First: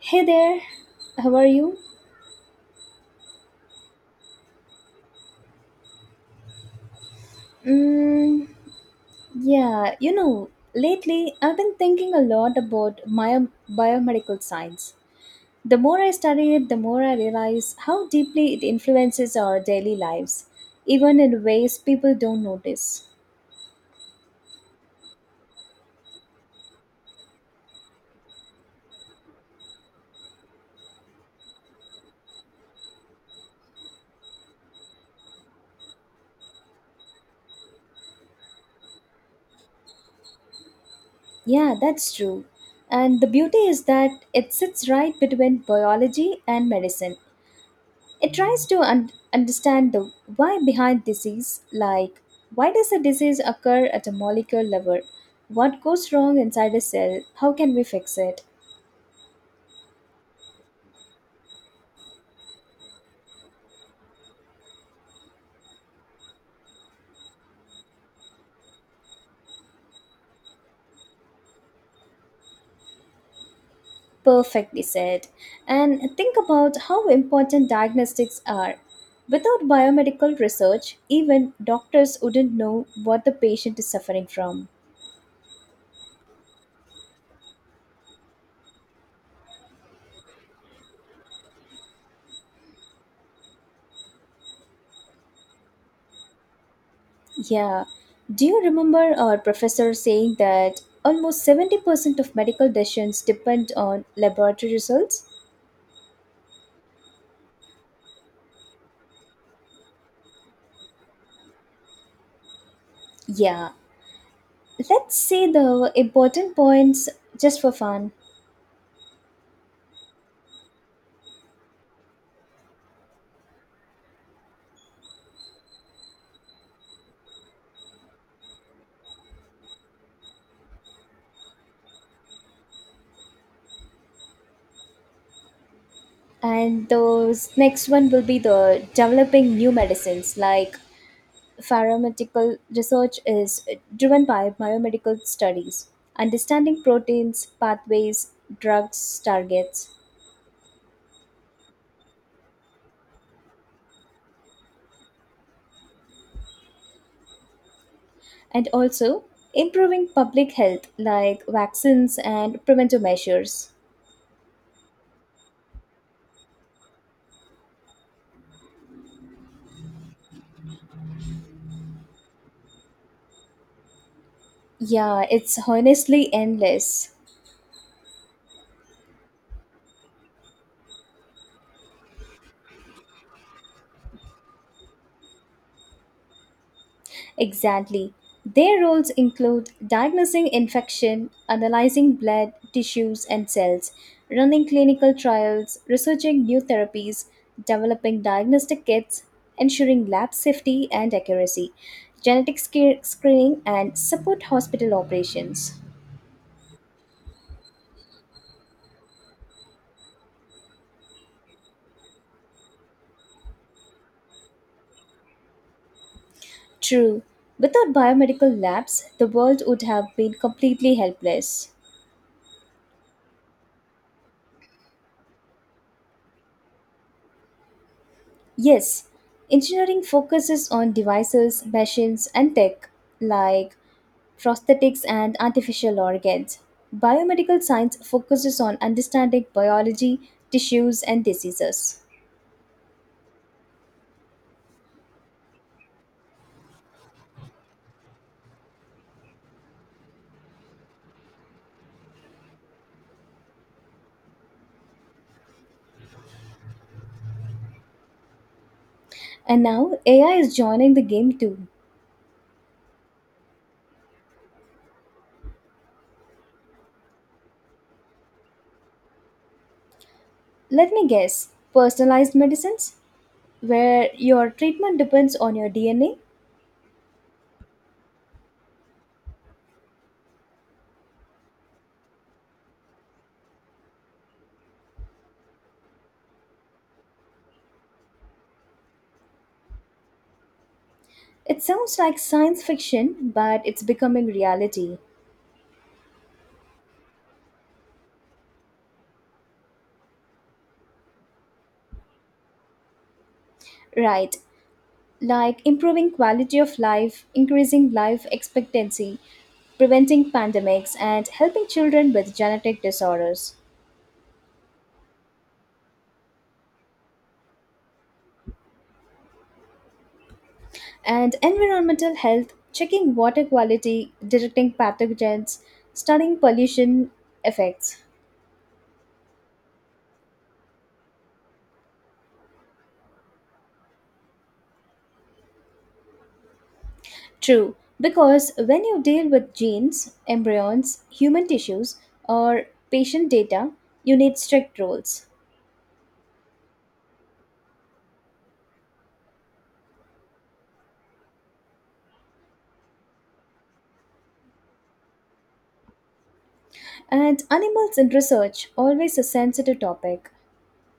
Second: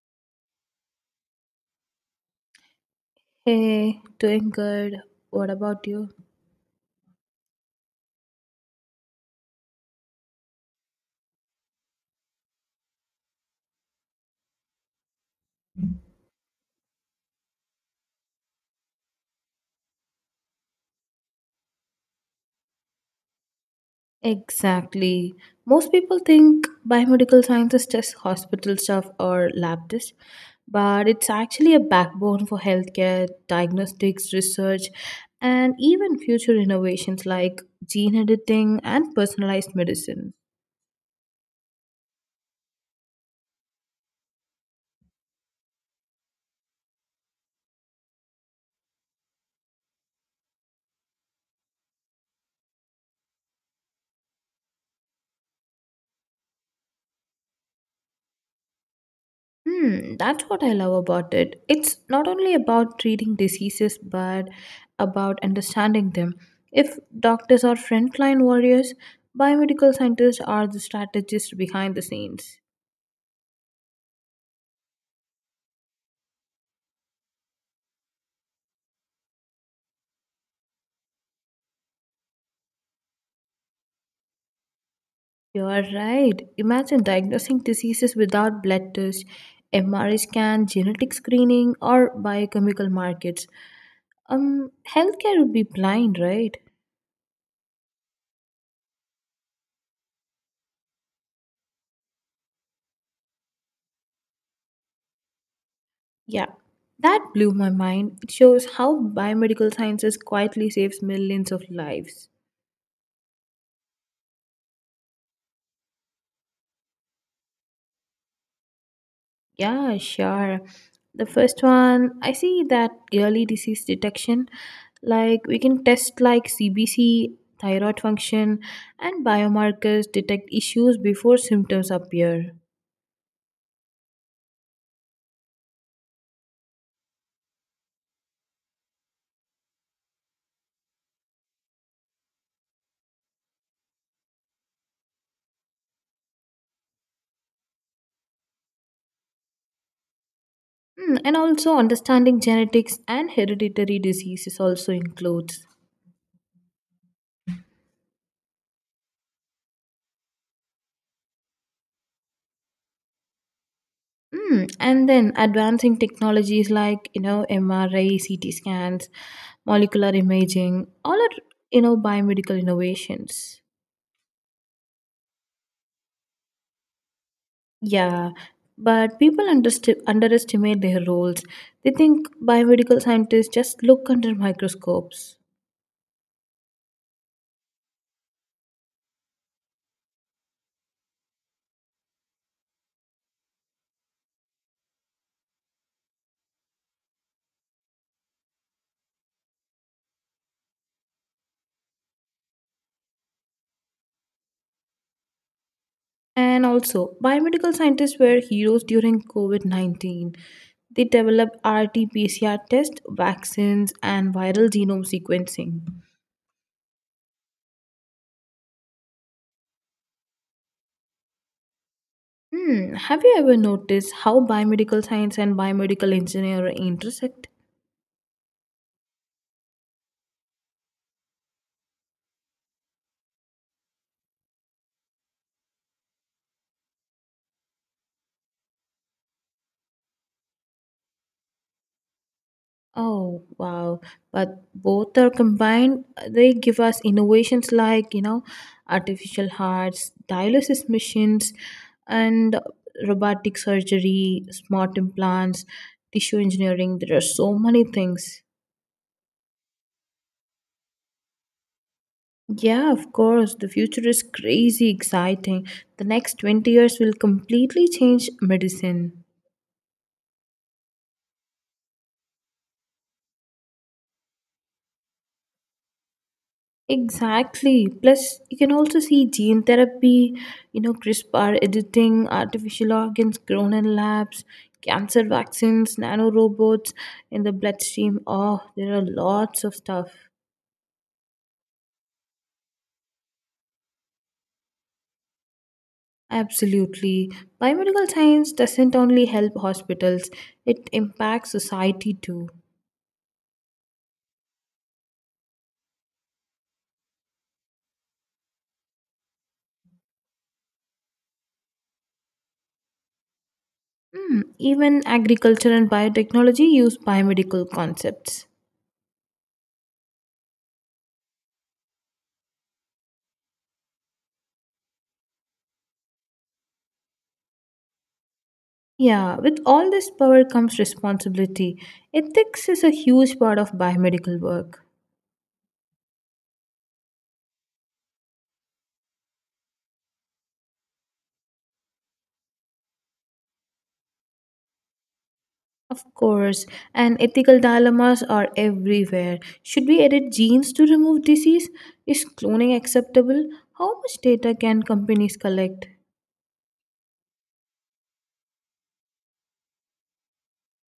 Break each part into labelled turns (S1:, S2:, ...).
S1: Hey there, how are you?
S2: Hey, doing good. What about you?
S1: Mm, yeah, you know, lately I've been thinking a lot about biomedical science. The more I study it, the more I realize how deeply it influences our daily lives, even in ways people don't notice.
S2: Exactly. Most people think biomedical science is just hospital stuff or lab tests, but it's actually a backbone for healthcare, diagnostics, research, and even future innovations like gene editing and personalized medicine.
S1: Yeah, that's true. And the beauty is that it sits right between biology and medicine. It tries to understand the why behind disease, like why does a disease occur at a molecular level? What goes wrong inside a cell? How can we fix it?
S2: Hmm, that's what I love about it. It's not only about treating diseases but about understanding them. If doctors are frontline warriors, biomedical scientists are the strategists behind the scenes.
S1: Perfectly said. And think about how important diagnostics are. Without biomedical research, even doctors wouldn't know what the patient is suffering from.
S2: You are right. Imagine diagnosing diseases without blood tests, MRI scan, genetic screening, or biochemical markets. Um, Healthcare would be blind, right?
S1: Yeah. Do you remember our professor saying that almost 70% of medical decisions depend on laboratory results?
S2: Yeah, that blew my mind. It shows how biomedical sciences quietly saves millions of lives.
S1: Yeah, let's see the important points, just for fun.
S2: Yeah, sure. The first one, I see that early disease detection, like we can test like CBC, thyroid function, and biomarkers detect issues before symptoms appear.
S1: And those next one will be the developing new medicines, like pharmaceutical research is driven by biomedical studies, understanding proteins pathways, drugs targets.
S2: Hmm, and also understanding genetics and hereditary diseases also includes.
S1: And also improving public health like vaccines and preventive measures.
S2: Mm, and then advancing technologies like you know MRI, CT scans, molecular imaging, all are you know biomedical innovations.
S1: Yeah, it's honestly endless.
S2: Yeah, but people underestimate their roles. They think biomedical scientists just look under microscopes.
S1: Exactly. Their roles include diagnosing infection, analyzing blood, tissues, and cells, running clinical trials, researching new therapies, developing diagnostic kits, ensuring lab safety and accuracy, screening, and support hospital operations.
S2: And also, biomedical scientists were heroes during COVID 19. They developed RT-PCR tests, vaccines, and viral genome sequencing.
S1: True. Without biomedical labs, the world would have been completely helpless.
S2: Hmm, have you ever noticed how biomedical science and biomedical engineering intersect?
S1: Yes, engineering focuses on devices, machines, and tech like prosthetics and artificial organs. Biomedical science focuses on understanding biology, tissues, and diseases.
S2: Oh, wow. But both are combined, they give us innovations like, you know, artificial hearts, dialysis machines, and robotic surgery, smart implants, tissue engineering. There are so many things.
S1: And now AI is joining the game too.
S2: Yeah, of course. The future is crazy exciting. The next 20 years will completely change medicine.
S1: Let me guess, personalized medicines, where your treatment depends on your DNA?
S2: Exactly. Plus, you can also see gene therapy, you know, CRISPR editing, artificial organs grown in labs, cancer vaccines, nanorobots in the bloodstream. Oh, there are lots of stuff.
S1: It sounds like science fiction, but it's becoming reality.
S2: Absolutely. Biomedical science doesn't only help hospitals, it impacts society too.
S1: Right, like improving quality of life, increasing life expectancy, preventing pandemics, and helping children with genetic disorders.
S2: Hmm, even agriculture and biotechnology use biomedical concepts.
S1: And environmental health, checking water quality, detecting pathogens, studying pollution effects.
S2: Yeah, with all this power comes responsibility. Ethics is a huge part of biomedical work.
S1: True, because when you deal with genes, embryons, human tissues, or patient data, you need strict rules.
S2: Of course, and ethical dilemmas are everywhere. Should we edit genes to remove disease? Is cloning acceptable? How much data can companies collect?
S1: And animals in research, always a sensitive topic.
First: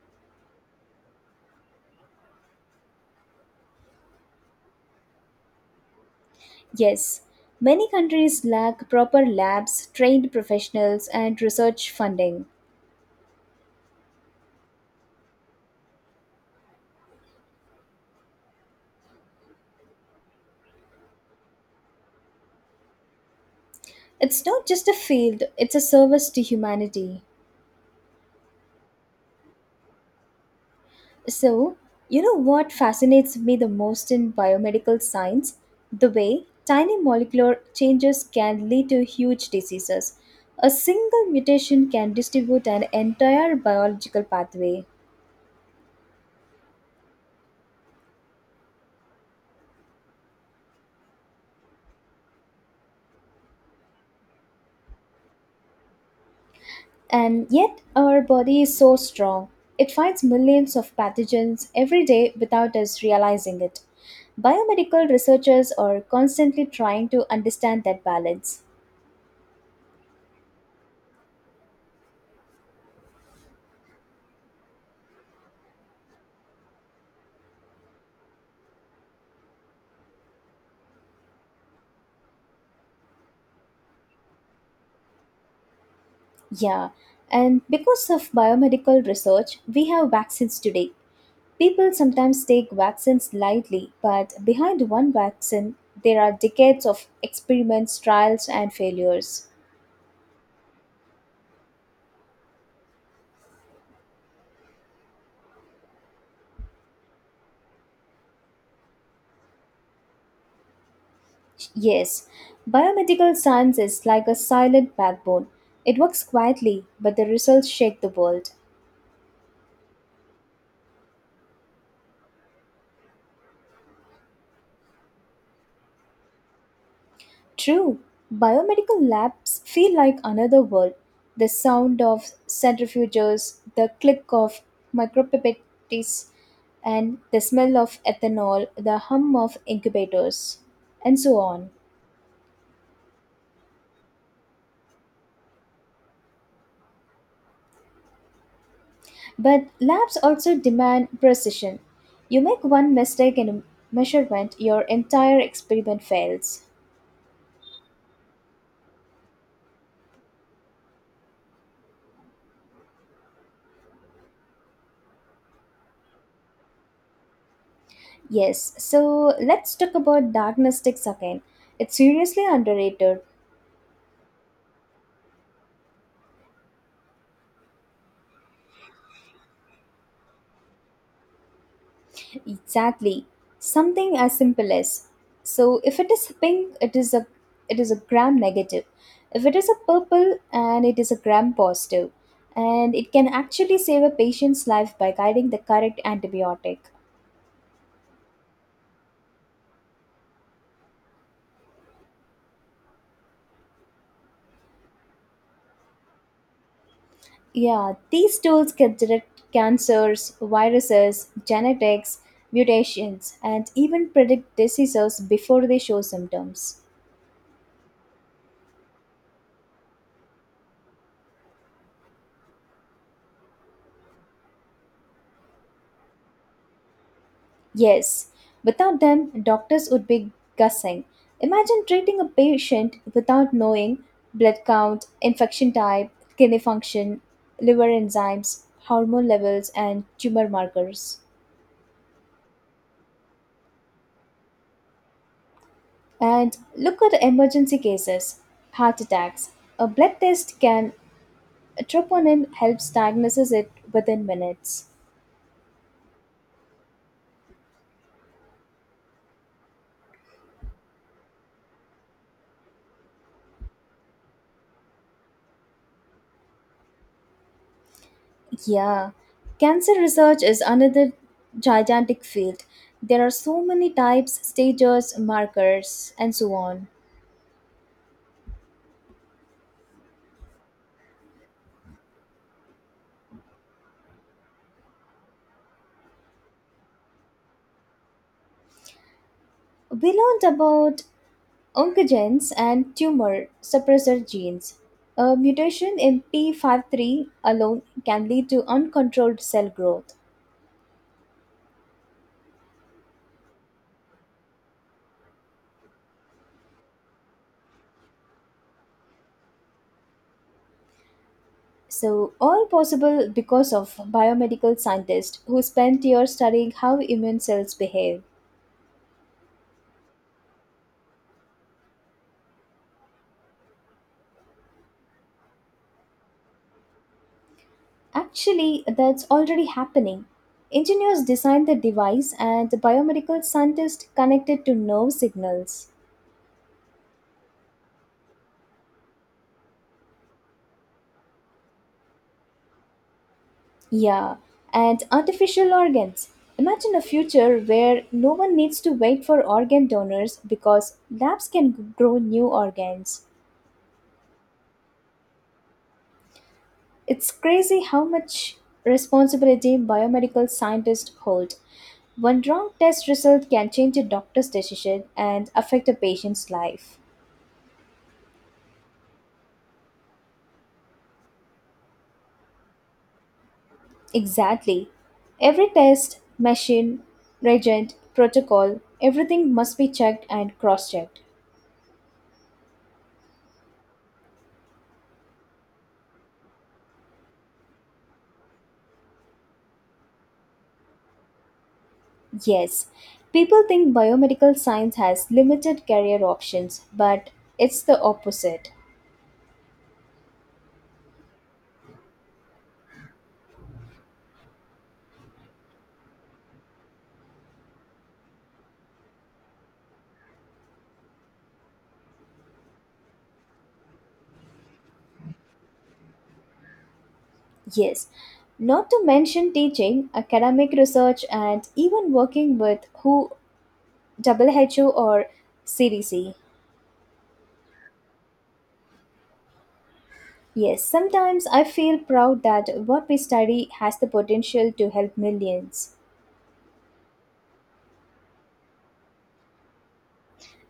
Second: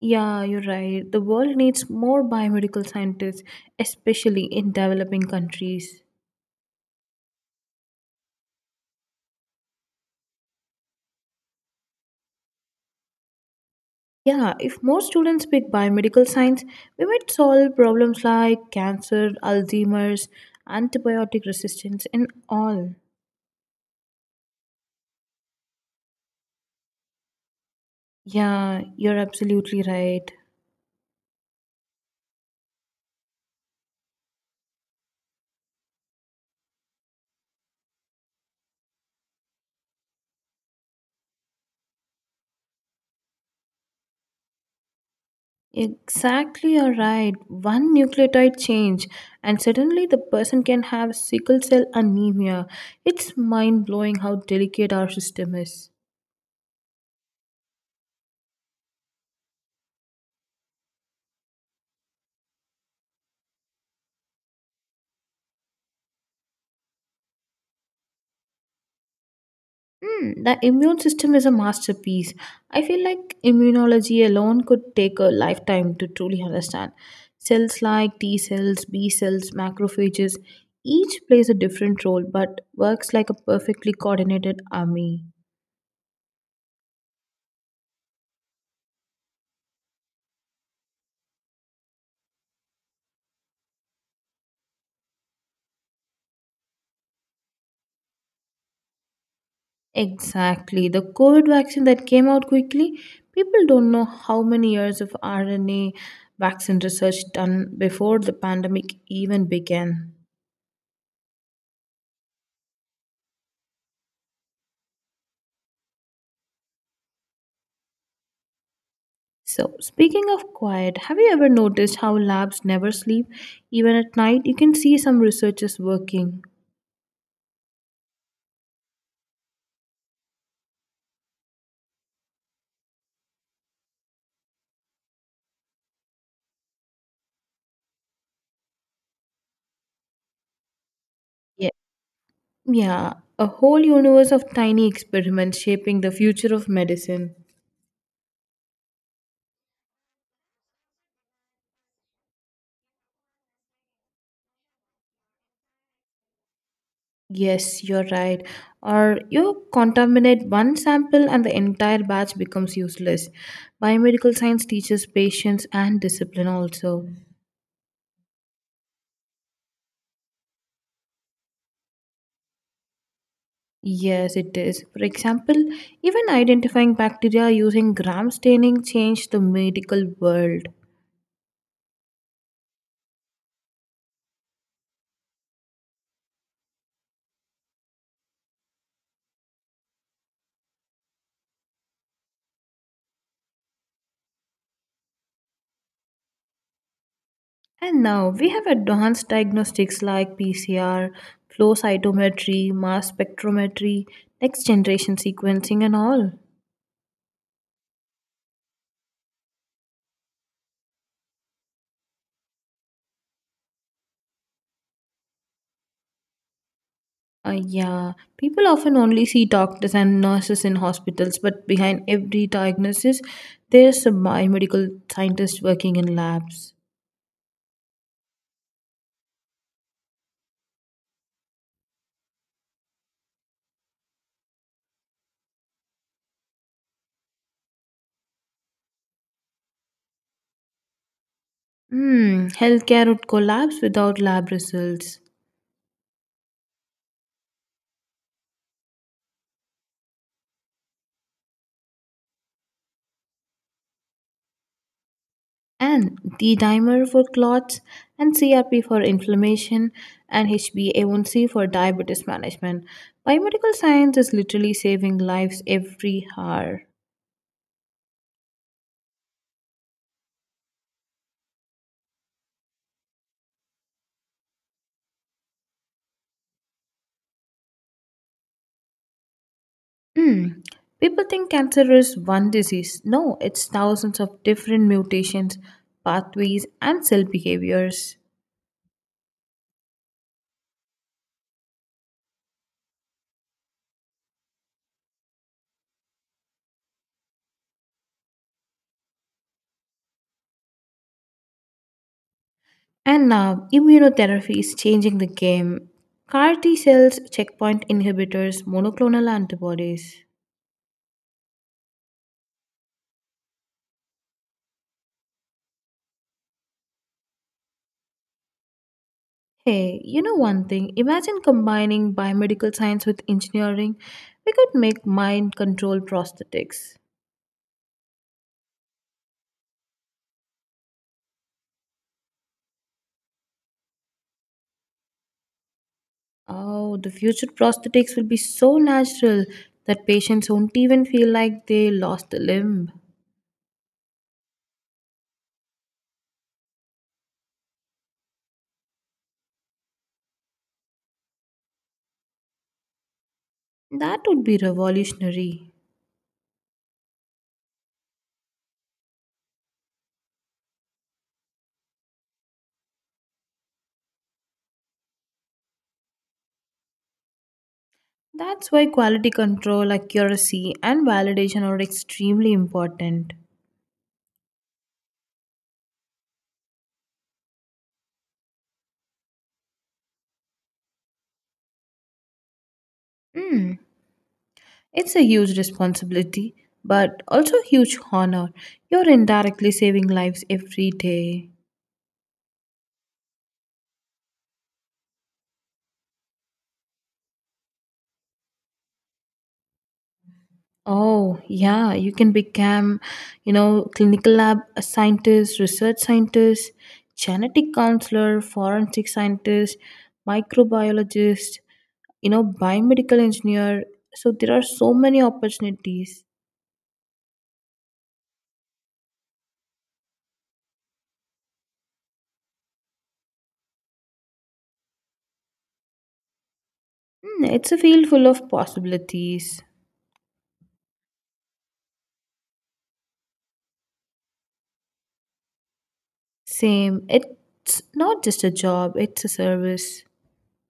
S2: Yeah, you're right. The world needs more biomedical scientists, especially in developing countries.
S1: Yes, many countries lack proper labs, trained professionals, and research funding.
S2: Yeah, if more students pick biomedical science, we might solve problems like cancer, Alzheimer's, antibiotic resistance, and all.
S1: It's not just a field, it's a service to humanity.
S2: Yeah, you're absolutely right.
S1: So, you know what fascinates me the most in biomedical science? The way tiny molecular changes can lead to huge diseases. A single mutation can distribute an entire biological pathway.
S2: Exactly, you're right. One nucleotide change, and suddenly the person can have sickle cell anemia. It's mind blowing how delicate our system is.
S1: And yet, our body is so strong. It fights millions of pathogens every day without us realizing it. Biomedical researchers are constantly trying to understand that balance.
S2: Hmm, the immune system is a masterpiece. I feel like immunology alone could take a lifetime to truly understand. Cells like T cells, B cells, macrophages, each plays a different role but works like a perfectly coordinated army.
S1: Yeah, and because of biomedical research, we have vaccines today. People sometimes take vaccines lightly, but behind one vaccine, there are decades of experiments, trials, and failures.
S2: Exactly. The COVID vaccine that came out quickly, people don't know how many years of RNA vaccine research done before the pandemic even began.
S1: Yes, biomedical science is like a silent backbone. It works quietly, but the results shake the world.
S2: So, speaking of quiet, have you ever noticed how labs never sleep? Even at night, you can see some researchers working.
S1: True, biomedical labs feel like another world. The sound of centrifuges, the click of micropipettes, and the smell of ethanol, the hum of incubators, and so on.
S2: Yeah. Yeah, a whole universe of tiny experiments shaping the future of medicine.
S1: But labs also demand precision. You make one mistake in a measurement, your entire experiment fails.
S2: Yes, you're right. Or you contaminate one sample and the entire batch becomes useless. Biomedical science teaches patience and discipline also.
S1: Yes, so let's talk about diagnostics again. It's seriously underrated.
S2: Yes, it is. For example, even identifying bacteria using gram staining changed the medical world.
S1: Exactly. Something as simple as, so if it is pink, it is a gram negative. If it is a purple, and it is a gram positive. And it can actually save a patient's life by guiding the correct antibiotic.
S2: And now we have advanced diagnostics like PCR, flow cytometry, mass spectrometry, next generation sequencing, and all.
S1: Yeah, these tools can detect cancers, viruses, genetics, mutations, and even predict diseases before they show symptoms.
S2: Yeah, people often only see doctors and nurses in hospitals, but behind every diagnosis, there's a biomedical scientist working in labs.
S1: Yes, without them, doctors would be guessing. Imagine treating a patient without knowing blood count, infection type, kidney function, liver enzymes, hormone levels, and tumor markers.
S2: Hmm, healthcare would collapse without lab results.
S1: And look at emergency cases, heart attacks. A blood test can, troponin helps diagnose it within minutes.
S2: And D dimer for clots, and CRP for inflammation, and HbA1c for diabetes management. Biomedical science is literally saving lives every hour.
S1: Yeah, cancer research is another gigantic field. There are so many types, stages, markers, and so on.
S2: Hmm. People think cancer is one disease. No, it's thousands of different mutations, pathways, and cell behaviors.
S1: We learned about oncogenes and tumor suppressor genes. A mutation in p53 alone can lead to uncontrolled cell growth.
S2: And now, immunotherapy is changing the game. CAR T cells, checkpoint inhibitors, monoclonal antibodies.
S1: So, all possible because of biomedical scientists who spent years studying how immune cells behave.
S2: Hey, you know one thing? Imagine combining biomedical science with engineering. We could make mind control prosthetics.
S1: Actually, that's already happening. Engineers design the device and the biomedical scientists connect it to nerve signals.
S2: Oh, the future prosthetics will be so natural that patients won't even feel like they lost a limb.
S1: Yeah, and artificial organs. Imagine a future where no one needs to wait for organ donors because labs can grow new organs.
S2: That would be revolutionary.
S1: It's crazy how much responsibility biomedical scientists hold. One wrong test result can change a doctor's decision and affect a patient's life.
S2: That's why quality control, accuracy, and validation are extremely important.
S1: Exactly. Every test, machine, reagent, protocol, everything must be checked and cross checked.
S2: Hmm, it's a huge responsibility, but also a huge honor. You're indirectly saving lives every day.
S1: Yes, people think biomedical science has limited career options, but it's the opposite.
S2: Oh, yeah, you can become, you know, clinical lab scientist, research scientist, genetic counselor, forensic scientist, microbiologist, you know, biomedical engineer. So there are so many opportunities.
S1: Yes, not to mention teaching, academic research, and even working with WHO, or CDC.
S2: Hmm, it's a field full of possibilities.
S1: Yes, sometimes I feel proud that what we study has the potential to help millions.
S2: Same, it's not just a job, it's a service.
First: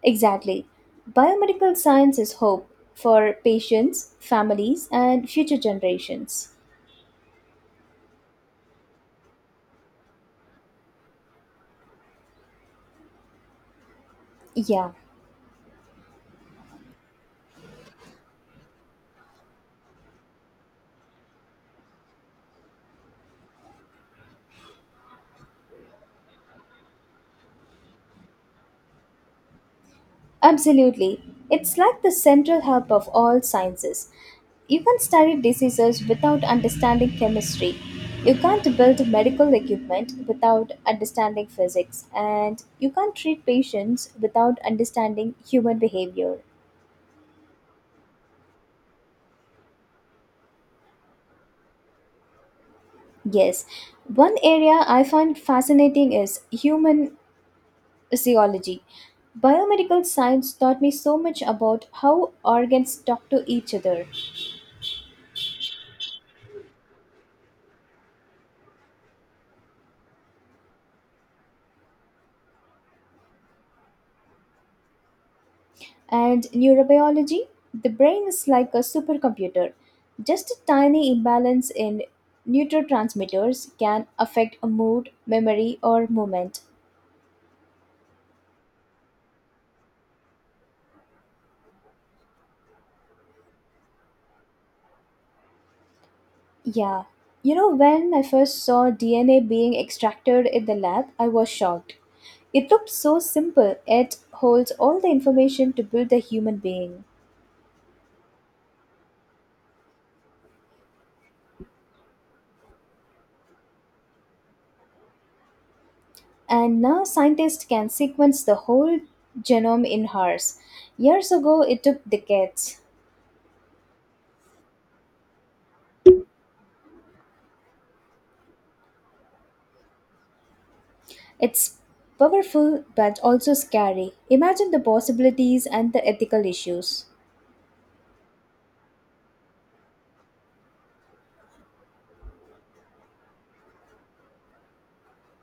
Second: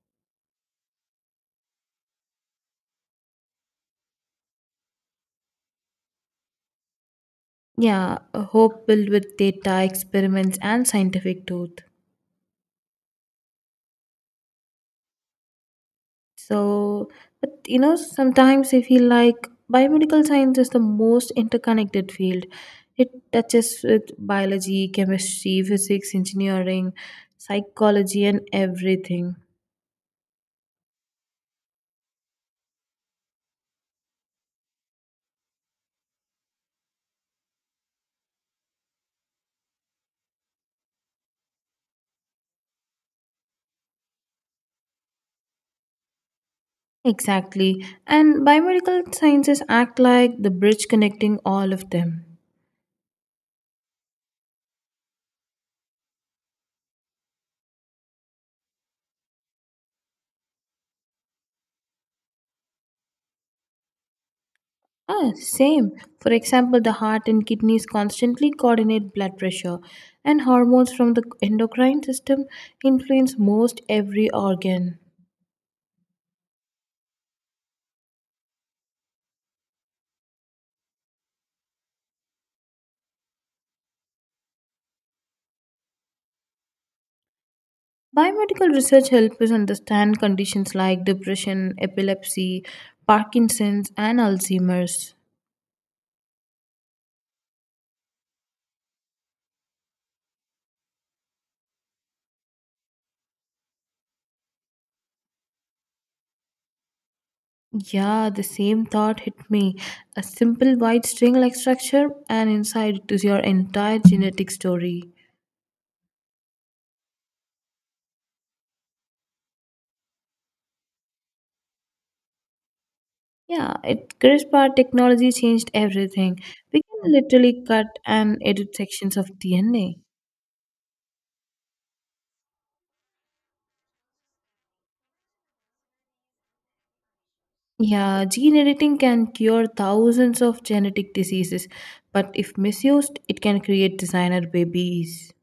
S1: Exactly. Biomedical science is hope for patients, families, and future generations.
S2: Yeah, a hope filled with data, experiments, and scientific truth.
S1: Yeah,
S2: So, but you know, sometimes I feel like biomedical science is the most interconnected field. It touches with biology, chemistry, physics, engineering, psychology, and everything.
S1: absolutely. It's like the central hub of all sciences. You can study diseases without understanding chemistry. You can't build medical equipment without understanding physics. And you can't treat patients without understanding human behavior.
S2: Exactly. And biomedical sciences act like the bridge connecting all of them.
S1: Yes, one area I find fascinating is human zoology. Biomedical science taught me so much about how organs talk to each other.
S2: Ah, same. For example, the heart and kidneys constantly coordinate blood pressure, and hormones from the endocrine system influence most every organ.
S1: And neurobiology, the brain is like a supercomputer. Just a tiny imbalance in neurotransmitters can affect a mood, memory, or movement.
S2: Biomedical research helps us understand conditions like depression, epilepsy, Parkinson's, and Alzheimer's.
S1: Yeah. You know, when I first saw DNA being extracted in the lab, I was shocked. It looked so simple, yet holds all the information to build a human being.
S2: Yeah, the same thought hit me. A simple white string like structure, and inside it is your entire genetic story.
S1: And now scientists can sequence the whole genome in hours. Years ago, it took decades.
S2: Yeah, it CRISPR technology changed everything. We can literally cut and edit sections of DNA.
S1: It's powerful but also scary. Imagine the possibilities and the ethical issues.
S2: Yeah, gene editing can cure thousands of genetic diseases, but if misused, it can create designer babies.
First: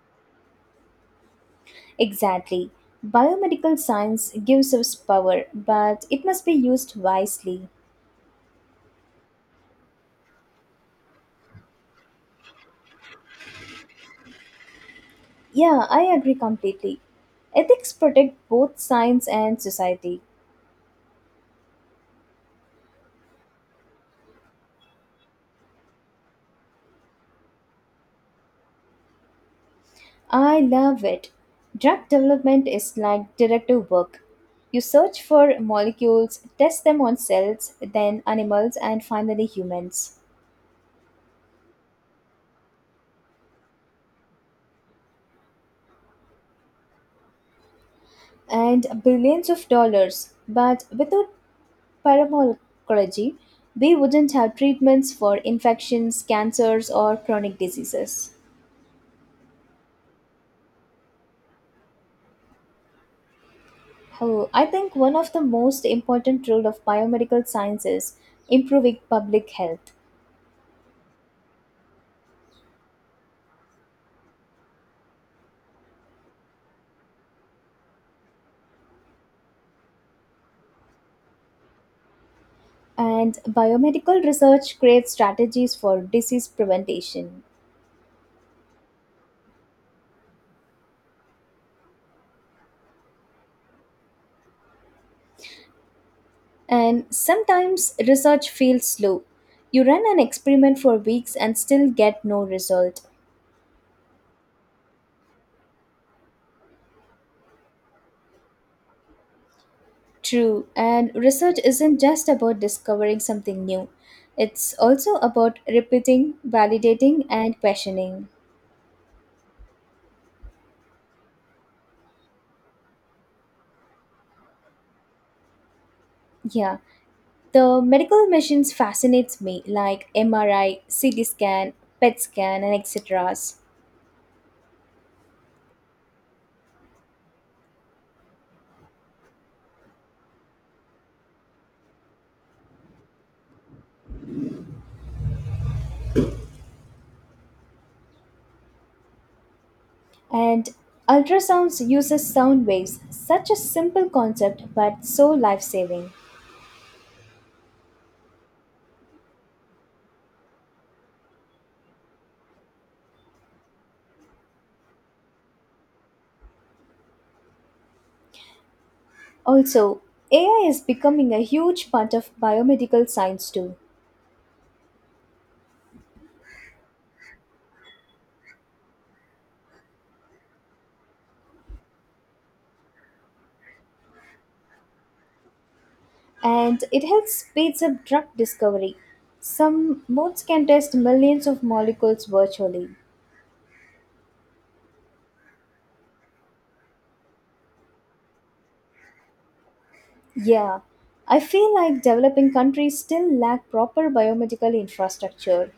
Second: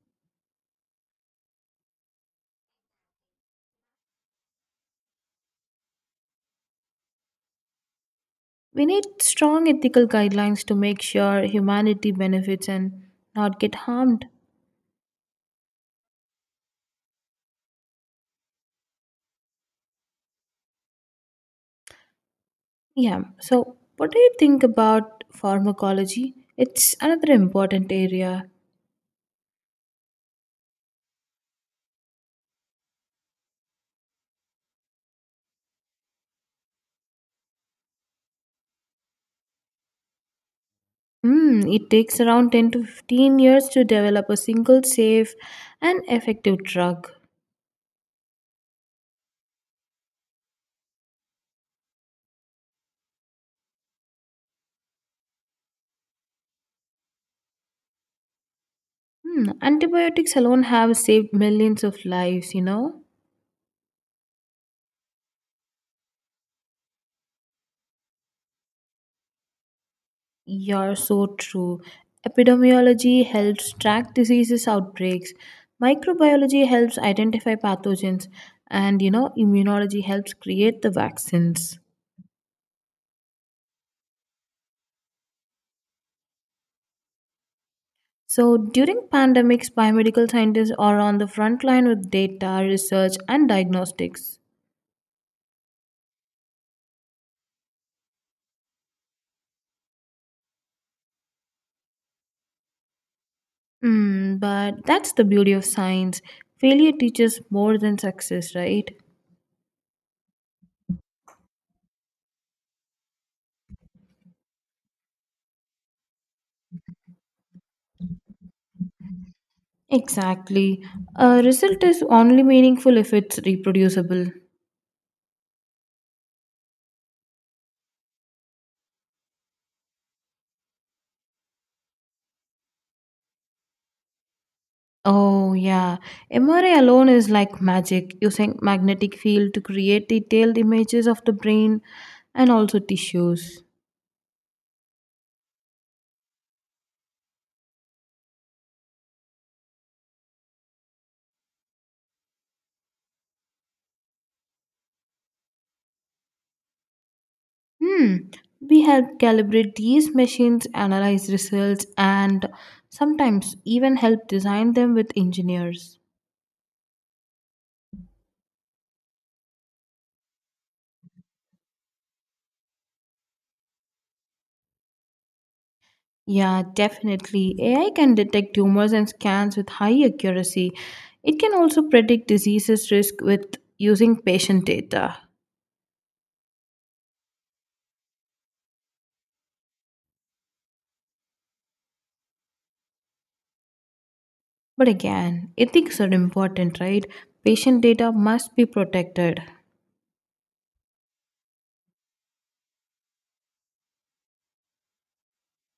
S1: Exactly. Biomedical science gives us power, but it must be used wisely.
S2: We need strong ethical guidelines to make sure humanity benefits and not get harmed.
S1: Yeah, I agree completely. Ethics protect both science and society.
S2: Yeah, so what do you think about pharmacology? It's another important area.
S1: I love it. Drug development is like detective work. You search for molecules, test them on cells, then animals, and finally humans.
S2: Hmm, it takes around 10 to 15 years to develop a single safe and effective drug.
S1: And billions of dollars. But without paramology, we wouldn't have treatments for infections, cancers, or chronic diseases.
S2: Hmm, antibiotics alone have saved millions of lives, you know.
S1: Oh, I think one of the most important role of biomedical science is improving public health.
S2: You're so true. Epidemiology helps track diseases outbreaks. Microbiology helps identify pathogens and you know immunology helps create the vaccines.
S1: And biomedical research creates strategies for disease prevention.
S2: So during pandemics biomedical scientists are on the front line with data, research and diagnostics.
S1: And sometimes research feels slow. You run an experiment for weeks and still get no result.
S2: Hmm, but that's the beauty of science. Failure teaches more than success, right?
S1: True, and research isn't just about discovering something new, it's also about repeating, validating, and questioning.
S2: Exactly. A result is only meaningful if it's reproducible.
S1: Yeah, the medical machines fascinates me, like MRI, CT scan, PET scan, and etc.
S2: Oh, yeah. MRI alone is like magic, using magnetic field to create detailed images of the brain and also tissues.
S1: And ultrasounds uses sound waves, such a simple concept but so life-saving.
S2: Hmm. We help calibrate these machines, analyze results, and sometimes even help design them with engineers.
S1: Also, AI is becoming a huge part of biomedical science too,
S2: Yeah, definitely. AI can detect tumors and scans with high accuracy. It can also predict diseases risk with using patient data.
S1: and it helps speeds up drug discovery. Some modes can test millions of molecules virtually.
S2: But again, ethics are important, right? Patient data must be protected.
S1: Yeah, I feel like developing countries still lack proper biomedical infrastructure.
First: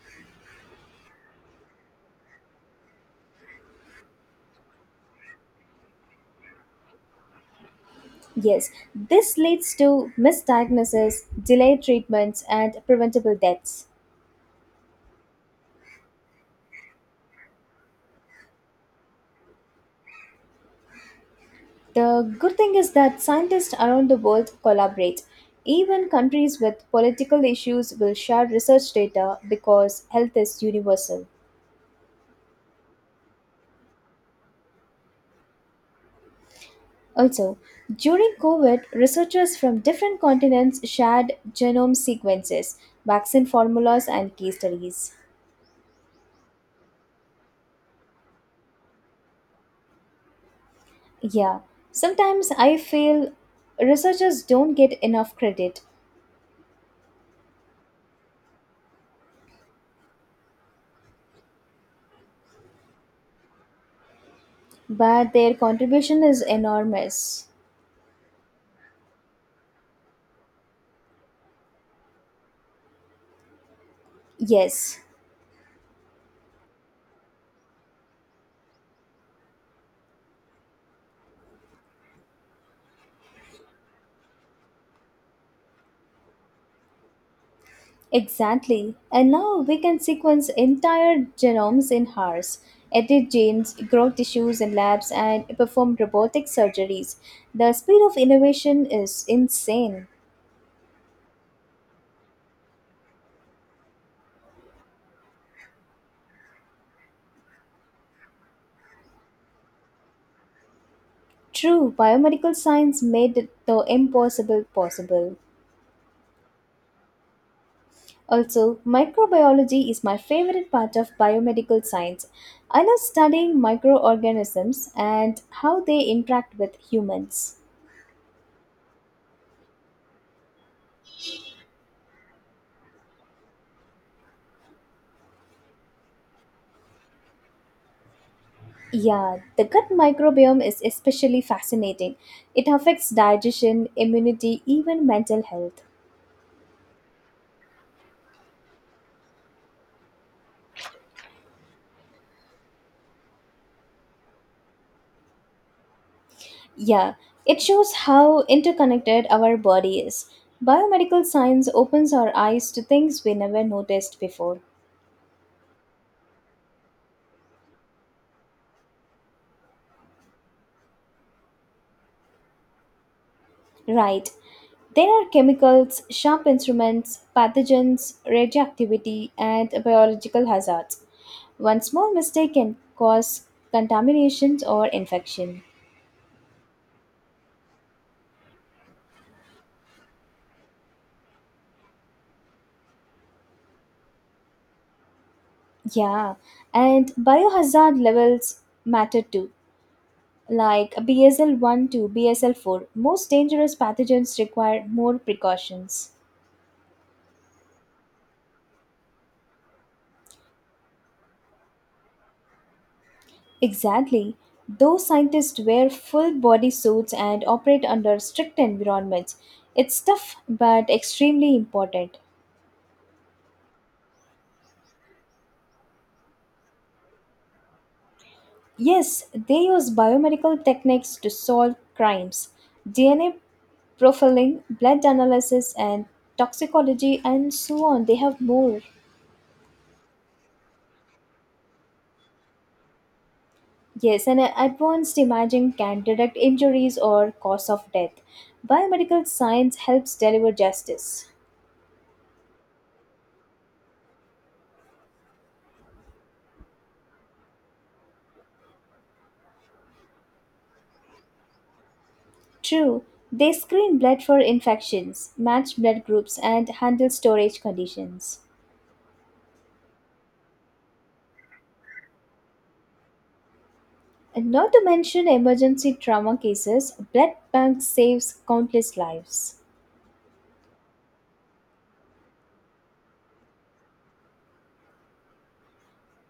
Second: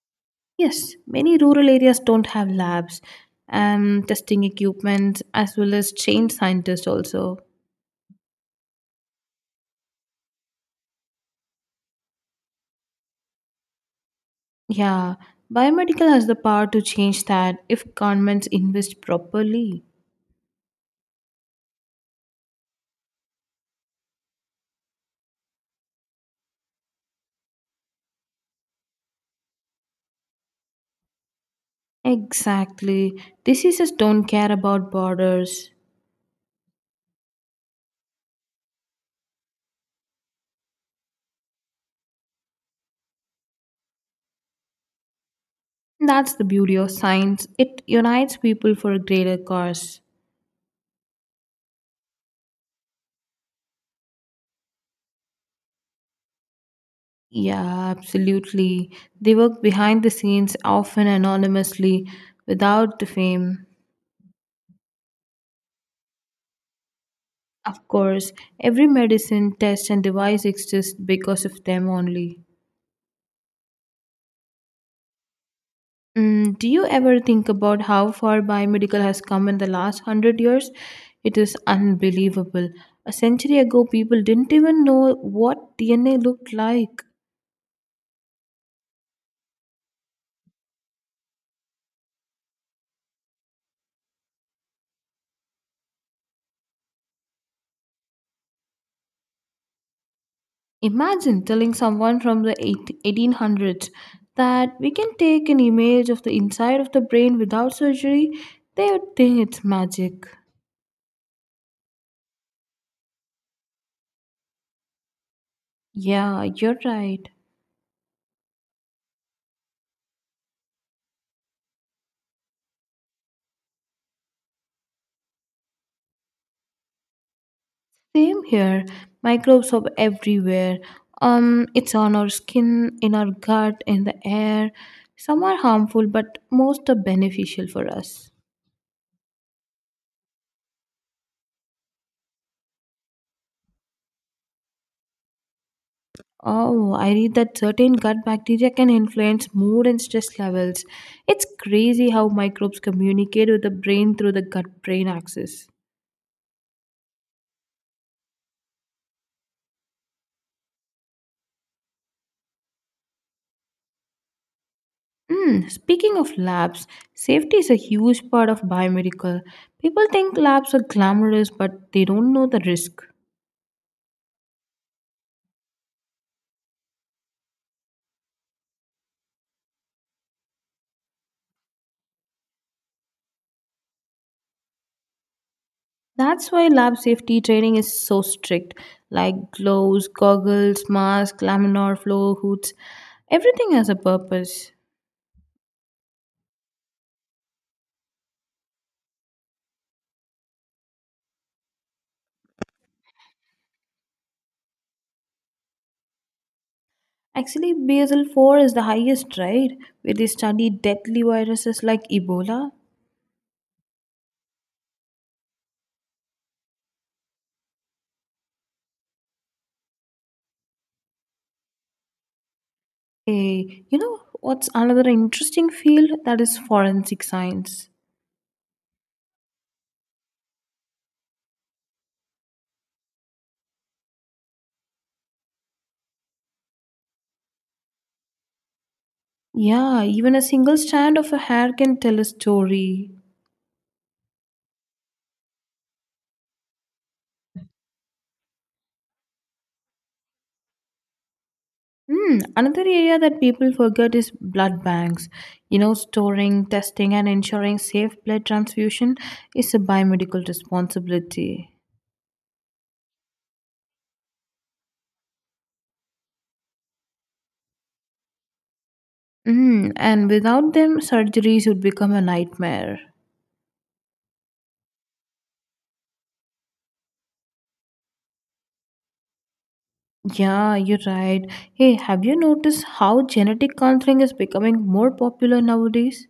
S2: Yes, many rural areas don't have labs and testing equipment as well as trained scientists also.
S1: Yes, this leads to misdiagnoses, delayed treatments, and preventable deaths.
S2: Yeah, biomedical has the power to change that if governments invest properly.
S1: The good thing is that scientists around the world collaborate. Even countries with political issues will share research data because health is universal.
S2: Exactly. Diseases don't care about borders.
S1: Also, during COVID, researchers from different continents shared genome sequences, vaccine formulas, and case studies.
S2: That's the beauty of science. It unites people for a greater cause.
S1: Yeah, sometimes I feel researchers don't get enough credit,
S2: Yeah, absolutely. They work behind the scenes, often anonymously, without the fame.
S1: but their contribution is enormous.
S2: Of course, every medicine, test, and device exists because of them only.
S1: Yes.
S2: Mm, do you ever think about how far biomedical has come in the last hundred years? It is unbelievable. A century ago, people didn't even know what DNA looked like.
S1: Exactly. And now we can sequence entire genomes in hours, edit genes, grow tissues in labs, and perform robotic surgeries. The speed of innovation is insane.
S2: Imagine telling someone from the 1800s that we can take an image of the inside of the brain without surgery, they would think it's magic.
S1: True, biomedical science made the impossible possible.
S2: Yeah, you're right.
S1: Also, microbiology is my favorite part of biomedical science. I love studying microorganisms and how they interact with humans.
S2: Same here. Microbes are everywhere. It's on our skin, in our gut, in the air. Some are harmful, but most are beneficial for us.
S1: Yeah, the gut microbiome is especially fascinating. It affects digestion, immunity, even mental health.
S2: Oh, I read that certain gut bacteria can influence mood and stress levels. It's crazy how microbes communicate with the brain through the gut brain axis.
S1: Yeah, it shows how interconnected our body is. Biomedical science opens our eyes to things we never noticed before.
S2: Mm, speaking of labs, safety is a huge part of biomedical. People think labs are glamorous, but they don't know the risk.
S1: Right. There are chemicals, sharp instruments, pathogens, radioactivity, and biological hazards. One small mistake can cause contaminations or infection.
S2: That's why lab safety training is so strict, like gloves, goggles, masks, laminar flow hoods. Everything has a purpose.
S1: Yeah, and biohazard levels matter too, like BSL 1 to BSL 4. Most dangerous pathogens require more precautions.
S2: Actually, Basel 4 is the highest, right? Where they study deadly viruses like Ebola.
S1: Exactly. Those scientists wear full body suits and operate under strict environments. It's tough but extremely important.
S2: Eh, you know what's another interesting field? That is forensic science.
S1: Yes, they use biomedical techniques to solve crimes. DNA profiling, blood analysis, and toxicology, and so on. They have more.
S2: Yeah, even a single strand of a hair can tell a story.
S1: Yes, and advanced imaging can detect injuries or cause of death. Biomedical science helps deliver justice.
S2: Hmm, another area that people forget is blood banks. You know, storing, testing, and ensuring safe blood transfusion is a biomedical responsibility.
S1: True, they screen blood for infections, match blood groups, and handle storage conditions.
S2: Hmm, and without them, surgeries would become a nightmare.
S1: And not to mention emergency trauma cases, blood bank saves countless lives.
S2: Yeah, you're right. Hey, have you noticed how genetic counseling is becoming more popular nowadays?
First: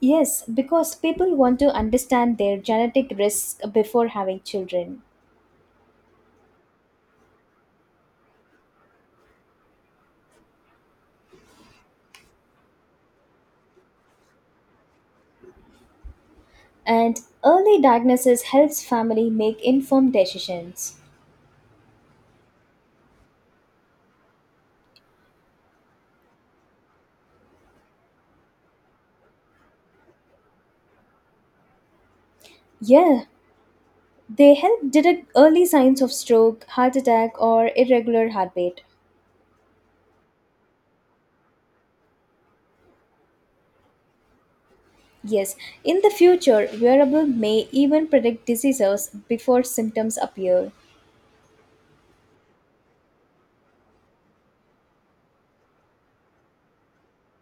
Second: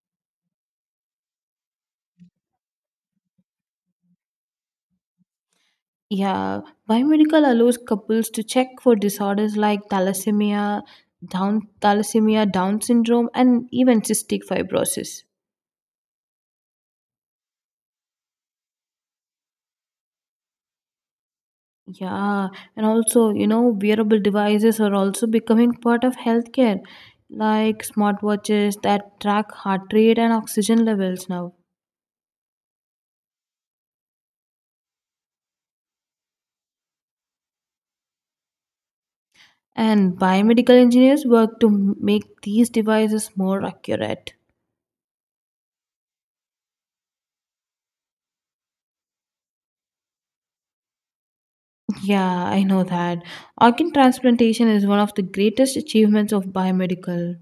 S1: Yes, because people want to understand their genetic risk before having children.
S2: Yeah, biomedical allows couples to check for disorders like thalassemia, Down syndrome, and even cystic fibrosis.
S1: And early diagnosis helps family make informed decisions.
S2: Yeah, and also, you know, wearable devices are also becoming part of healthcare, like smartwatches that track heart rate and oxygen levels now.
S1: Yeah, they help detect early signs of stroke, heart attack, or irregular heartbeat.
S2: And biomedical engineers work to make these devices more accurate.
S1: Yes, in the future, wearable may even predict diseases before symptoms appear.
S2: Yeah, I know that. Organ transplantation is one of the greatest achievements of biomedical.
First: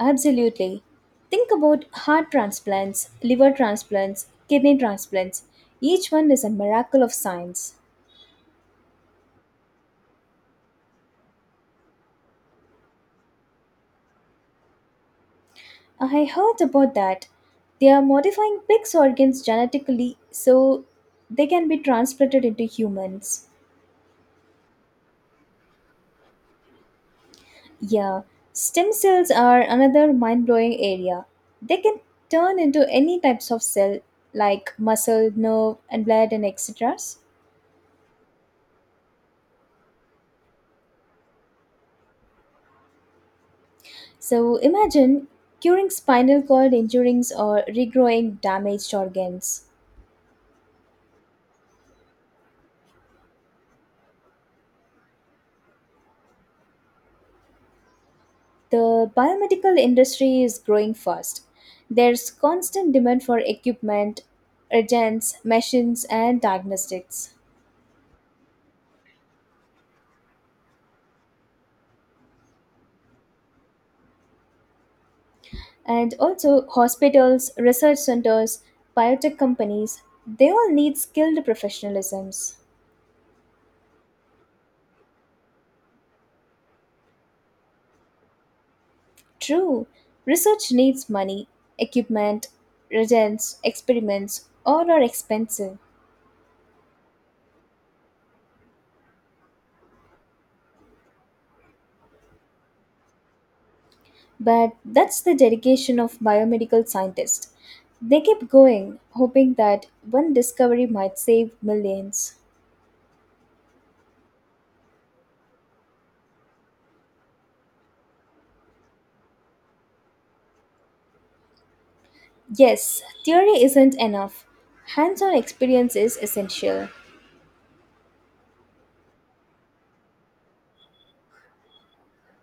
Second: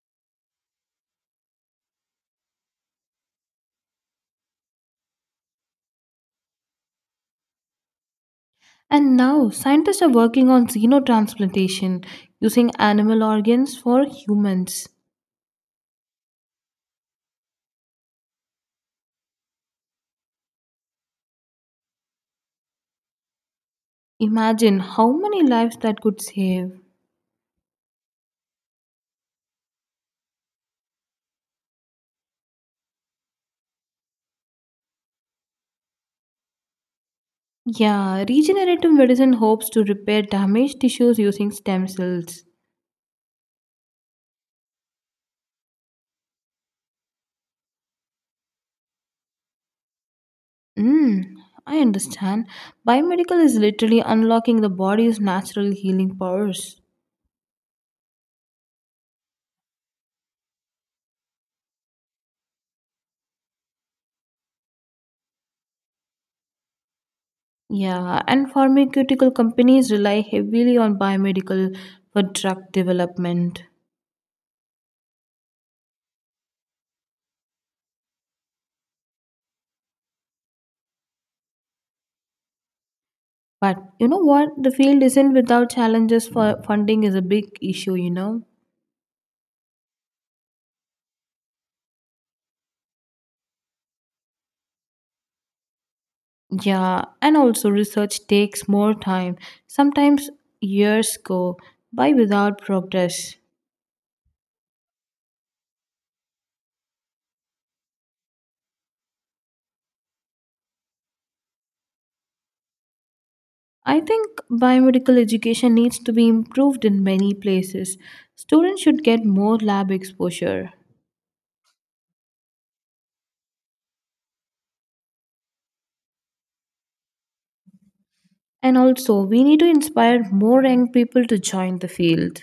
S1: Absolutely. Think about heart transplants, liver transplants, kidney transplants. Each one is a miracle of science.
S2: And now, scientists are working on xenotransplantation using animal organs for humans.
S1: I heard about that. They are modifying pig's organs genetically so they can be transplanted into humans.
S2: Imagine how many lives that could save.
S1: Yeah, stem cells are another mind blowing area. They can turn into any types of cell like muscle, nerve, and blood, and etc.
S2: Yeah, regenerative medicine hopes to repair damaged tissues using stem cells.
S1: So imagine curing spinal cord injuries or regrowing damaged organs.
S2: Mm, I understand. Biomedical is literally unlocking the body's natural healing powers.
S1: The biomedical industry is growing fast. There's constant demand for equipment, agents, machines, and diagnostics.
S2: Yeah, and pharmaceutical companies rely heavily on biomedical for drug development.
S1: And also, hospitals, research centers, biotech companies, they all need skilled professionalisms.
S2: But you know what? The field isn't without challenges for funding is a big issue, you know?
S1: True, research needs money, equipment, reagents, experiments, all are expensive.
S2: Yeah, and also research takes more time. Sometimes years go by without progress.
S1: But that's the dedication of biomedical scientists. They keep going, hoping that one discovery might save millions.
S2: I think biomedical education needs to be improved in many places. Students should get more lab exposure.
S1: Yes, theory isn't enough. Hands-on experience is essential.
S2: And also, we need to inspire more young people to join the field.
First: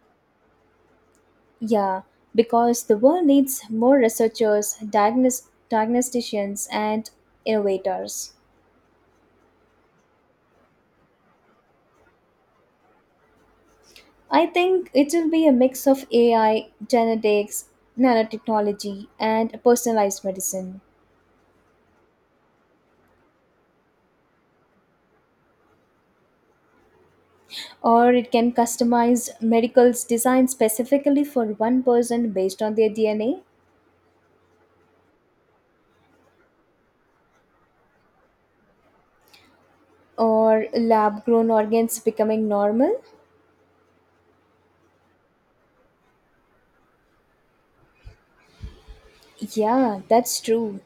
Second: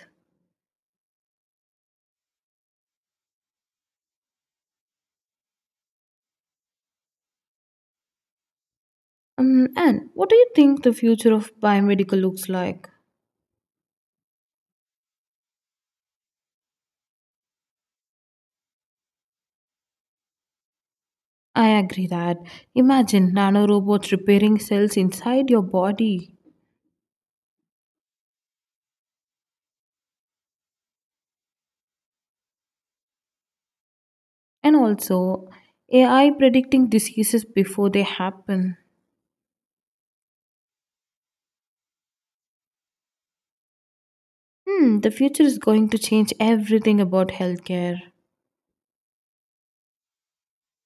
S1: Yeah, because the world needs more researchers, diagnosticians, and innovators.
S2: And what do you think the future of biomedical looks like?
S1: I think it will be a mix of AI, genetics, nanotechnology, and personalized medicine.
S2: I agree that. Imagine nanorobots repairing cells inside your body.
S1: Or it can customize medicals designed specifically for one person based on their DNA,
S2: And also, AI predicting diseases before they happen.
S1: or lab grown organs becoming normal.
S2: Hmm, the future is going to change everything about healthcare.
S1: Yeah, that's true.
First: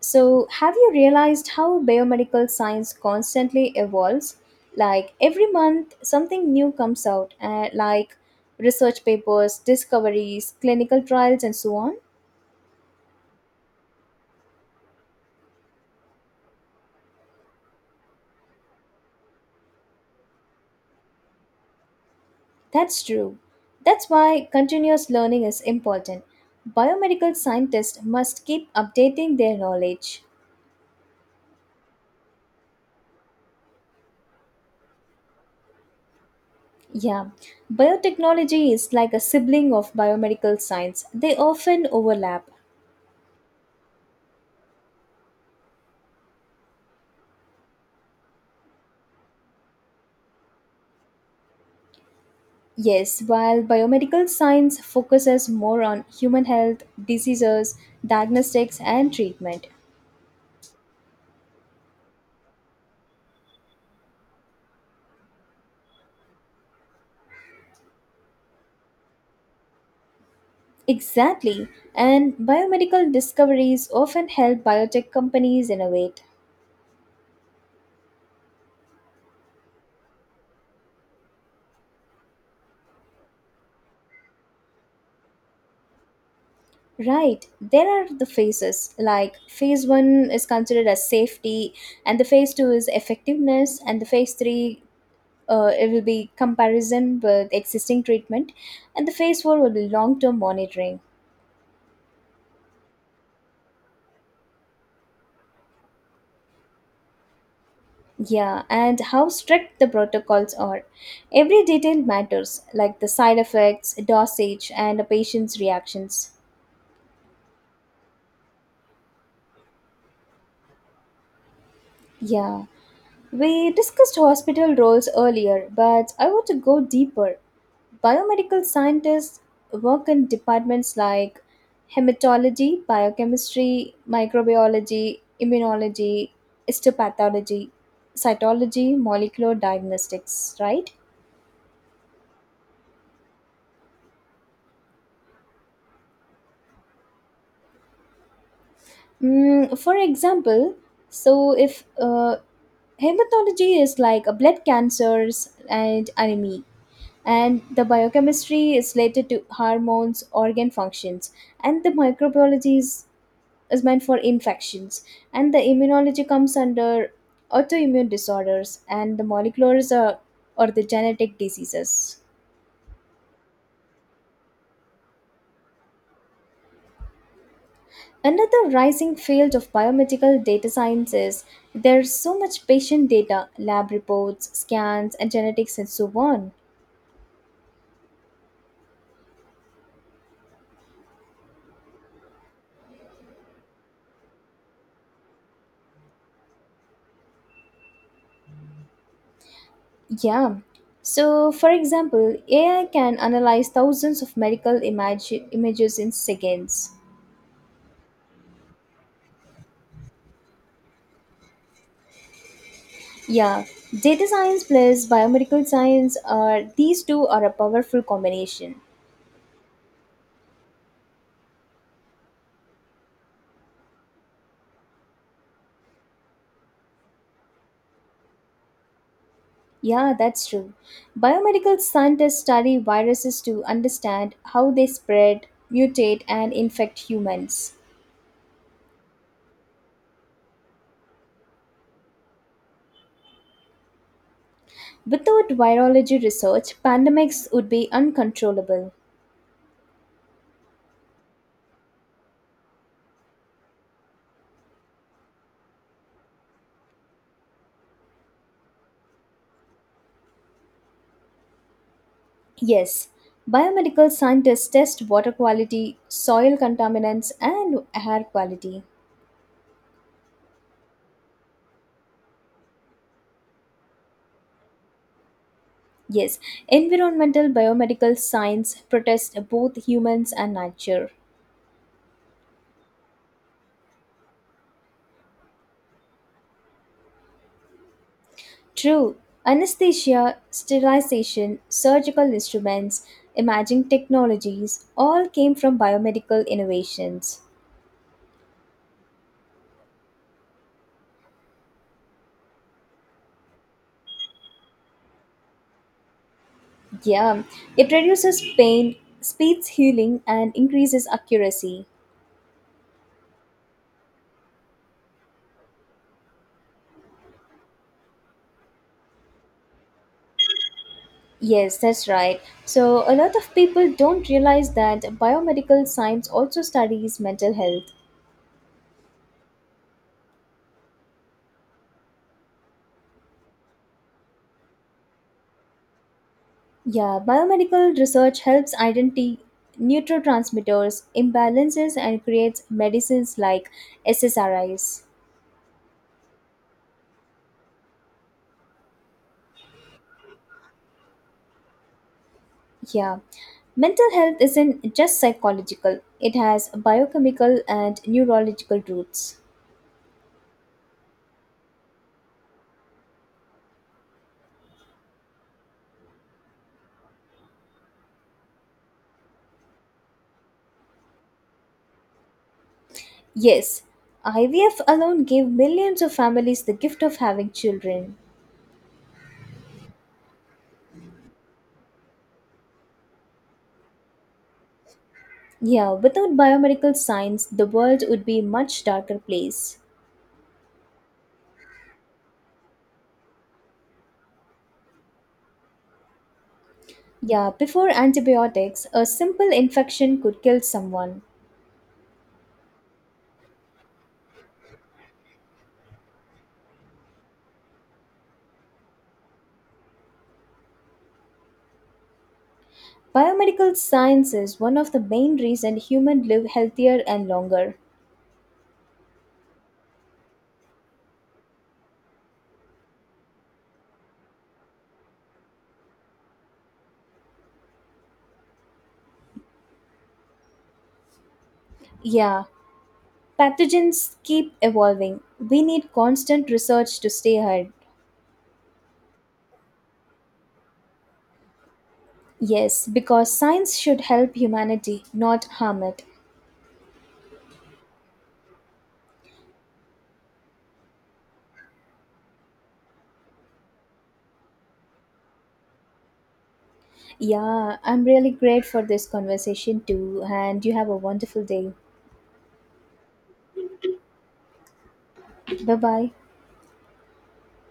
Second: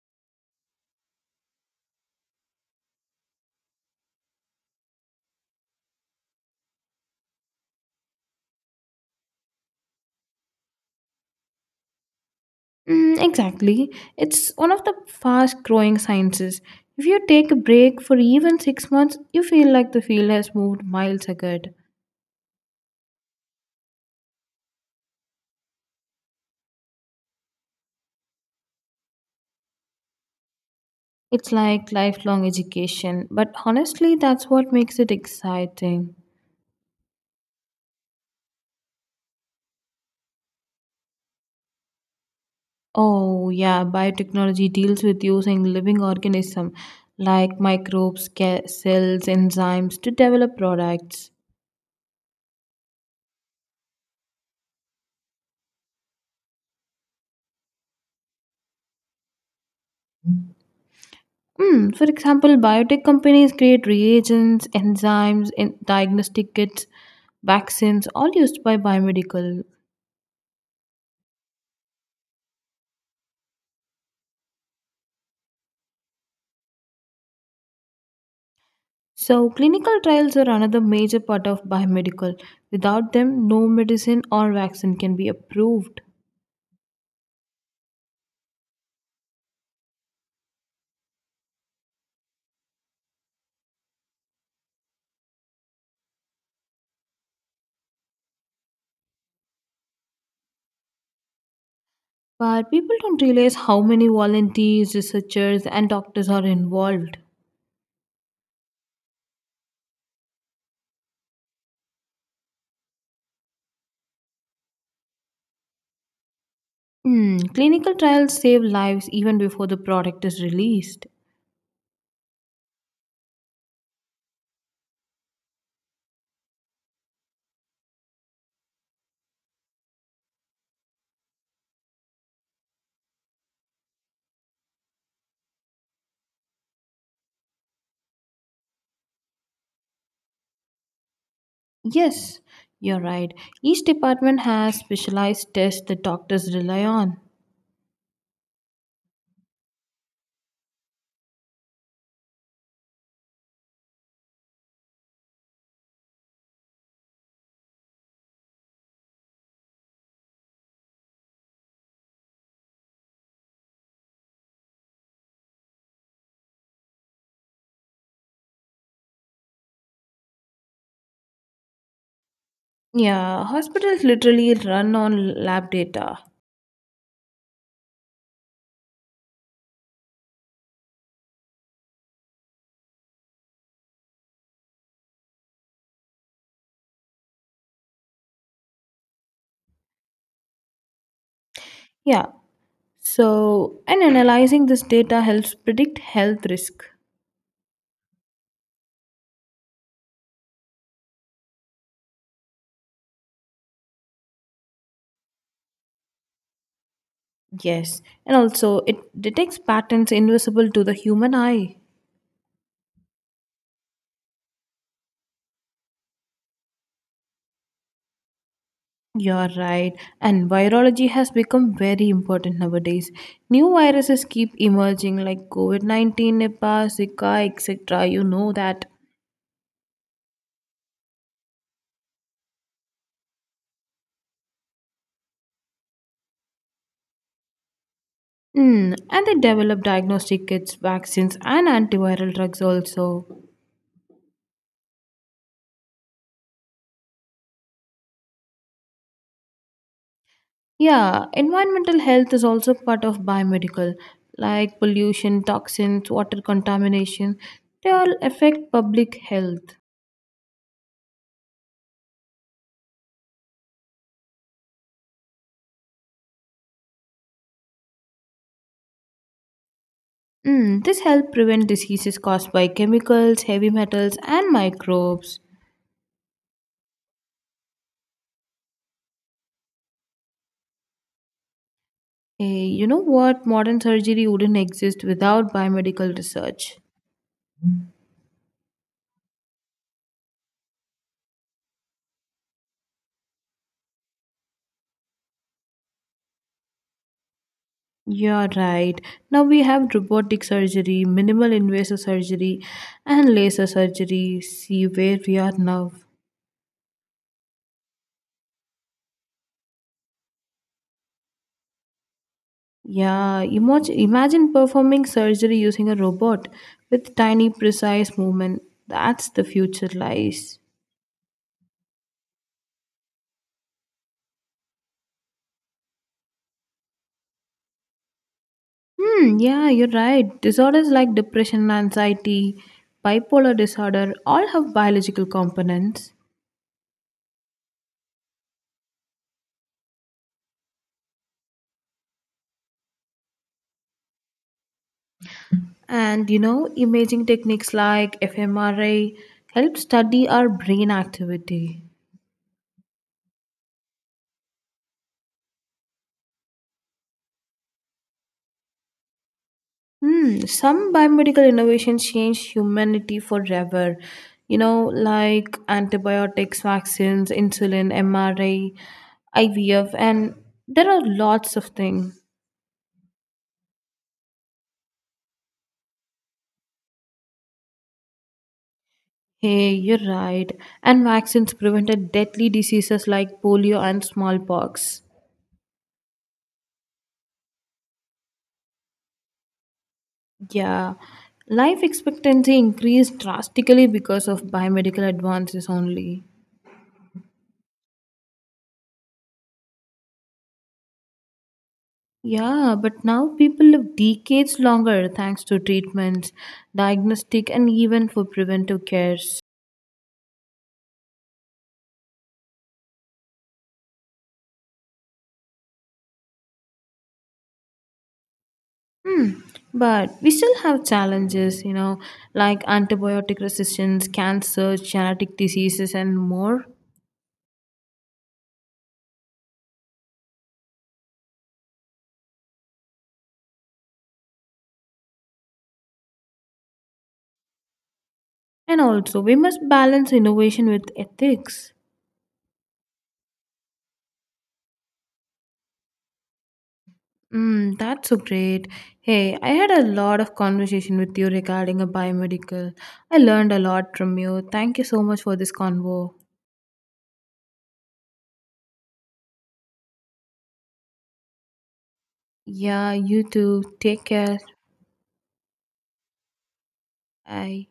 S1: So, have you realized how biomedical science constantly evolves? Like every month, something new comes out, like research papers, discoveries, clinical trials, and so on.
S2: Mm, exactly. It's one of the fast growing sciences. If you take a break for even 6 months, you feel like the field has moved miles ahead.
S1: That's true. That's why continuous learning is important. Biomedical scientists must keep updating their knowledge.
S2: It's like lifelong education, but honestly, that's what makes it exciting.
S1: Yeah, biotechnology is like a sibling of biomedical science, they often overlap.
S2: Oh, yeah, biotechnology deals with using living organisms like microbes, cells, enzymes to develop products.
S1: Yes, while biomedical science focuses more on human health, diseases, diagnostics, and treatment.
S2: Hmm. For example, biotech companies create reagents, enzymes, and diagnostic kits, vaccines, all used by biomedical.
S1: Exactly, and biomedical discoveries often help biotech companies innovate.
S2: So, clinical trials are another major part of biomedical. Without them, no medicine or vaccine can be approved.
S1: Right, there are the phases like phase one is considered as safety, and the phase two is effectiveness, and the phase three it will be comparison with existing treatment, and the phase four will be long term monitoring.
S2: But people don't realize how many volunteers, researchers, and doctors are involved.
S1: Yeah, and how strict the protocols are. Every detail matters, like the side effects, dosage, and a patient's reactions.
S2: Hmm. Clinical trials save lives even before the product is released.
S1: Yeah, we discussed hospital roles earlier, but I want to go deeper. Biomedical scientists work in departments like hematology, biochemistry, microbiology, immunology, histopathology, cytology, molecular diagnostics, right?
S2: Yes, you're right. Each department has specialized tests that doctors rely on.
S1: Mm, for example, so if hematology is like a blood cancers and anemia, and the biochemistry is related to hormones, organ functions, and the microbiology is meant for infections, and the immunology comes under autoimmune disorders, and the moleculars are or the genetic diseases.
S2: Yeah, hospitals literally run on lab data.
S1: Another rising field of biomedical data science is there's so much patient data, lab reports, scans, and genetics, and so on.
S2: Yeah, so and analyzing this data helps predict health risk.
S1: Yeah. So, for example, AI can analyze thousands of images in seconds.
S2: Yes, and also it detects patterns invisible to the human eye.
S1: Yeah, data science plus biomedical science, are these two are a powerful combination.
S2: You're right, and virology has become very important nowadays. New viruses keep emerging like COVID 19, Nipah, Zika, etc. You know that.
S1: Yeah, that's true. Biomedical scientists study viruses to understand how they spread, mutate, and infect humans.
S2: Hmm, and they develop diagnostic kits, vaccines, and antiviral drugs also.
S1: Without virology research, pandemics would be uncontrollable.
S2: Yeah, environmental health is also part of biomedical, like pollution, toxins, water contamination. They all affect public health.
S1: Yes, biomedical scientists test water quality, soil contaminants, and air quality.
S2: Mm, this helps prevent diseases caused by chemicals, heavy metals, and microbes.
S1: Yes, environmental biomedical science protests both humans and nature.
S2: Hey, you know what? Modern surgery wouldn't exist without biomedical research.
S1: True, anesthesia, sterilization, surgical instruments, imaging technologies all came from biomedical innovations.
S2: You're right. Now we have robotic surgery, minimal invasive surgery, and laser surgery. See where we are now.
S1: Yeah, it reduces pain, speeds healing, and increases accuracy.
S2: Yeah, imagine performing surgery using a robot with tiny, precise movement. That's the future lies.
S1: Yes, that's right. So, a lot of people don't realize that biomedical science also studies mental health.
S2: Hmm, yeah, you're right. Disorders like depression, anxiety, bipolar disorder all have biological components.
S1: Yeah, biomedical research helps identify neurotransmitters, imbalances, and creates medicines like SSRIs.
S2: And you know, imaging techniques like fMRI help study our brain activity.
S1: Yeah. Mental health isn't just psychological, it has biochemical and neurological roots.
S2: Hmm, some biomedical innovations changed humanity forever. You know, like antibiotics, vaccines, insulin, MRI, IVF, and there are lots of things.
S1: Yes, IVF alone gave millions of families the gift of having children.
S2: Hey, you're right. And vaccines prevented deadly diseases like polio and smallpox.
S1: Yeah, without biomedical science, the world would be a much darker place.
S2: Yeah, life expectancy increased drastically because of biomedical advances only.
S1: Yeah, before antibiotics, a simple infection could kill someone.
S2: Yeah, but now people live decades longer thanks to treatments, diagnostic, and even for preventive cares.
S1: Biomedical science is one of the main reason humans live healthier and longer.
S2: But we still have challenges, you know, like antibiotic resistance, cancer, genetic diseases, and more.
S1: Yeah, pathogens keep evolving. We need constant research to stay ahead.
S2: And also, we must balance innovation with ethics.
S1: Yes, because science should help humanity, not harm it.
S2: Mm, that's so great. Hey, I had a lot of conversation with you regarding a biomedical. I learned a lot from you. Thank you so much for this convo.
S1: Yeah, I'm really great for this conversation too, and you have a wonderful day.
S2: Yeah, you too. Take care.
S1: Bye bye.
S2: 拜。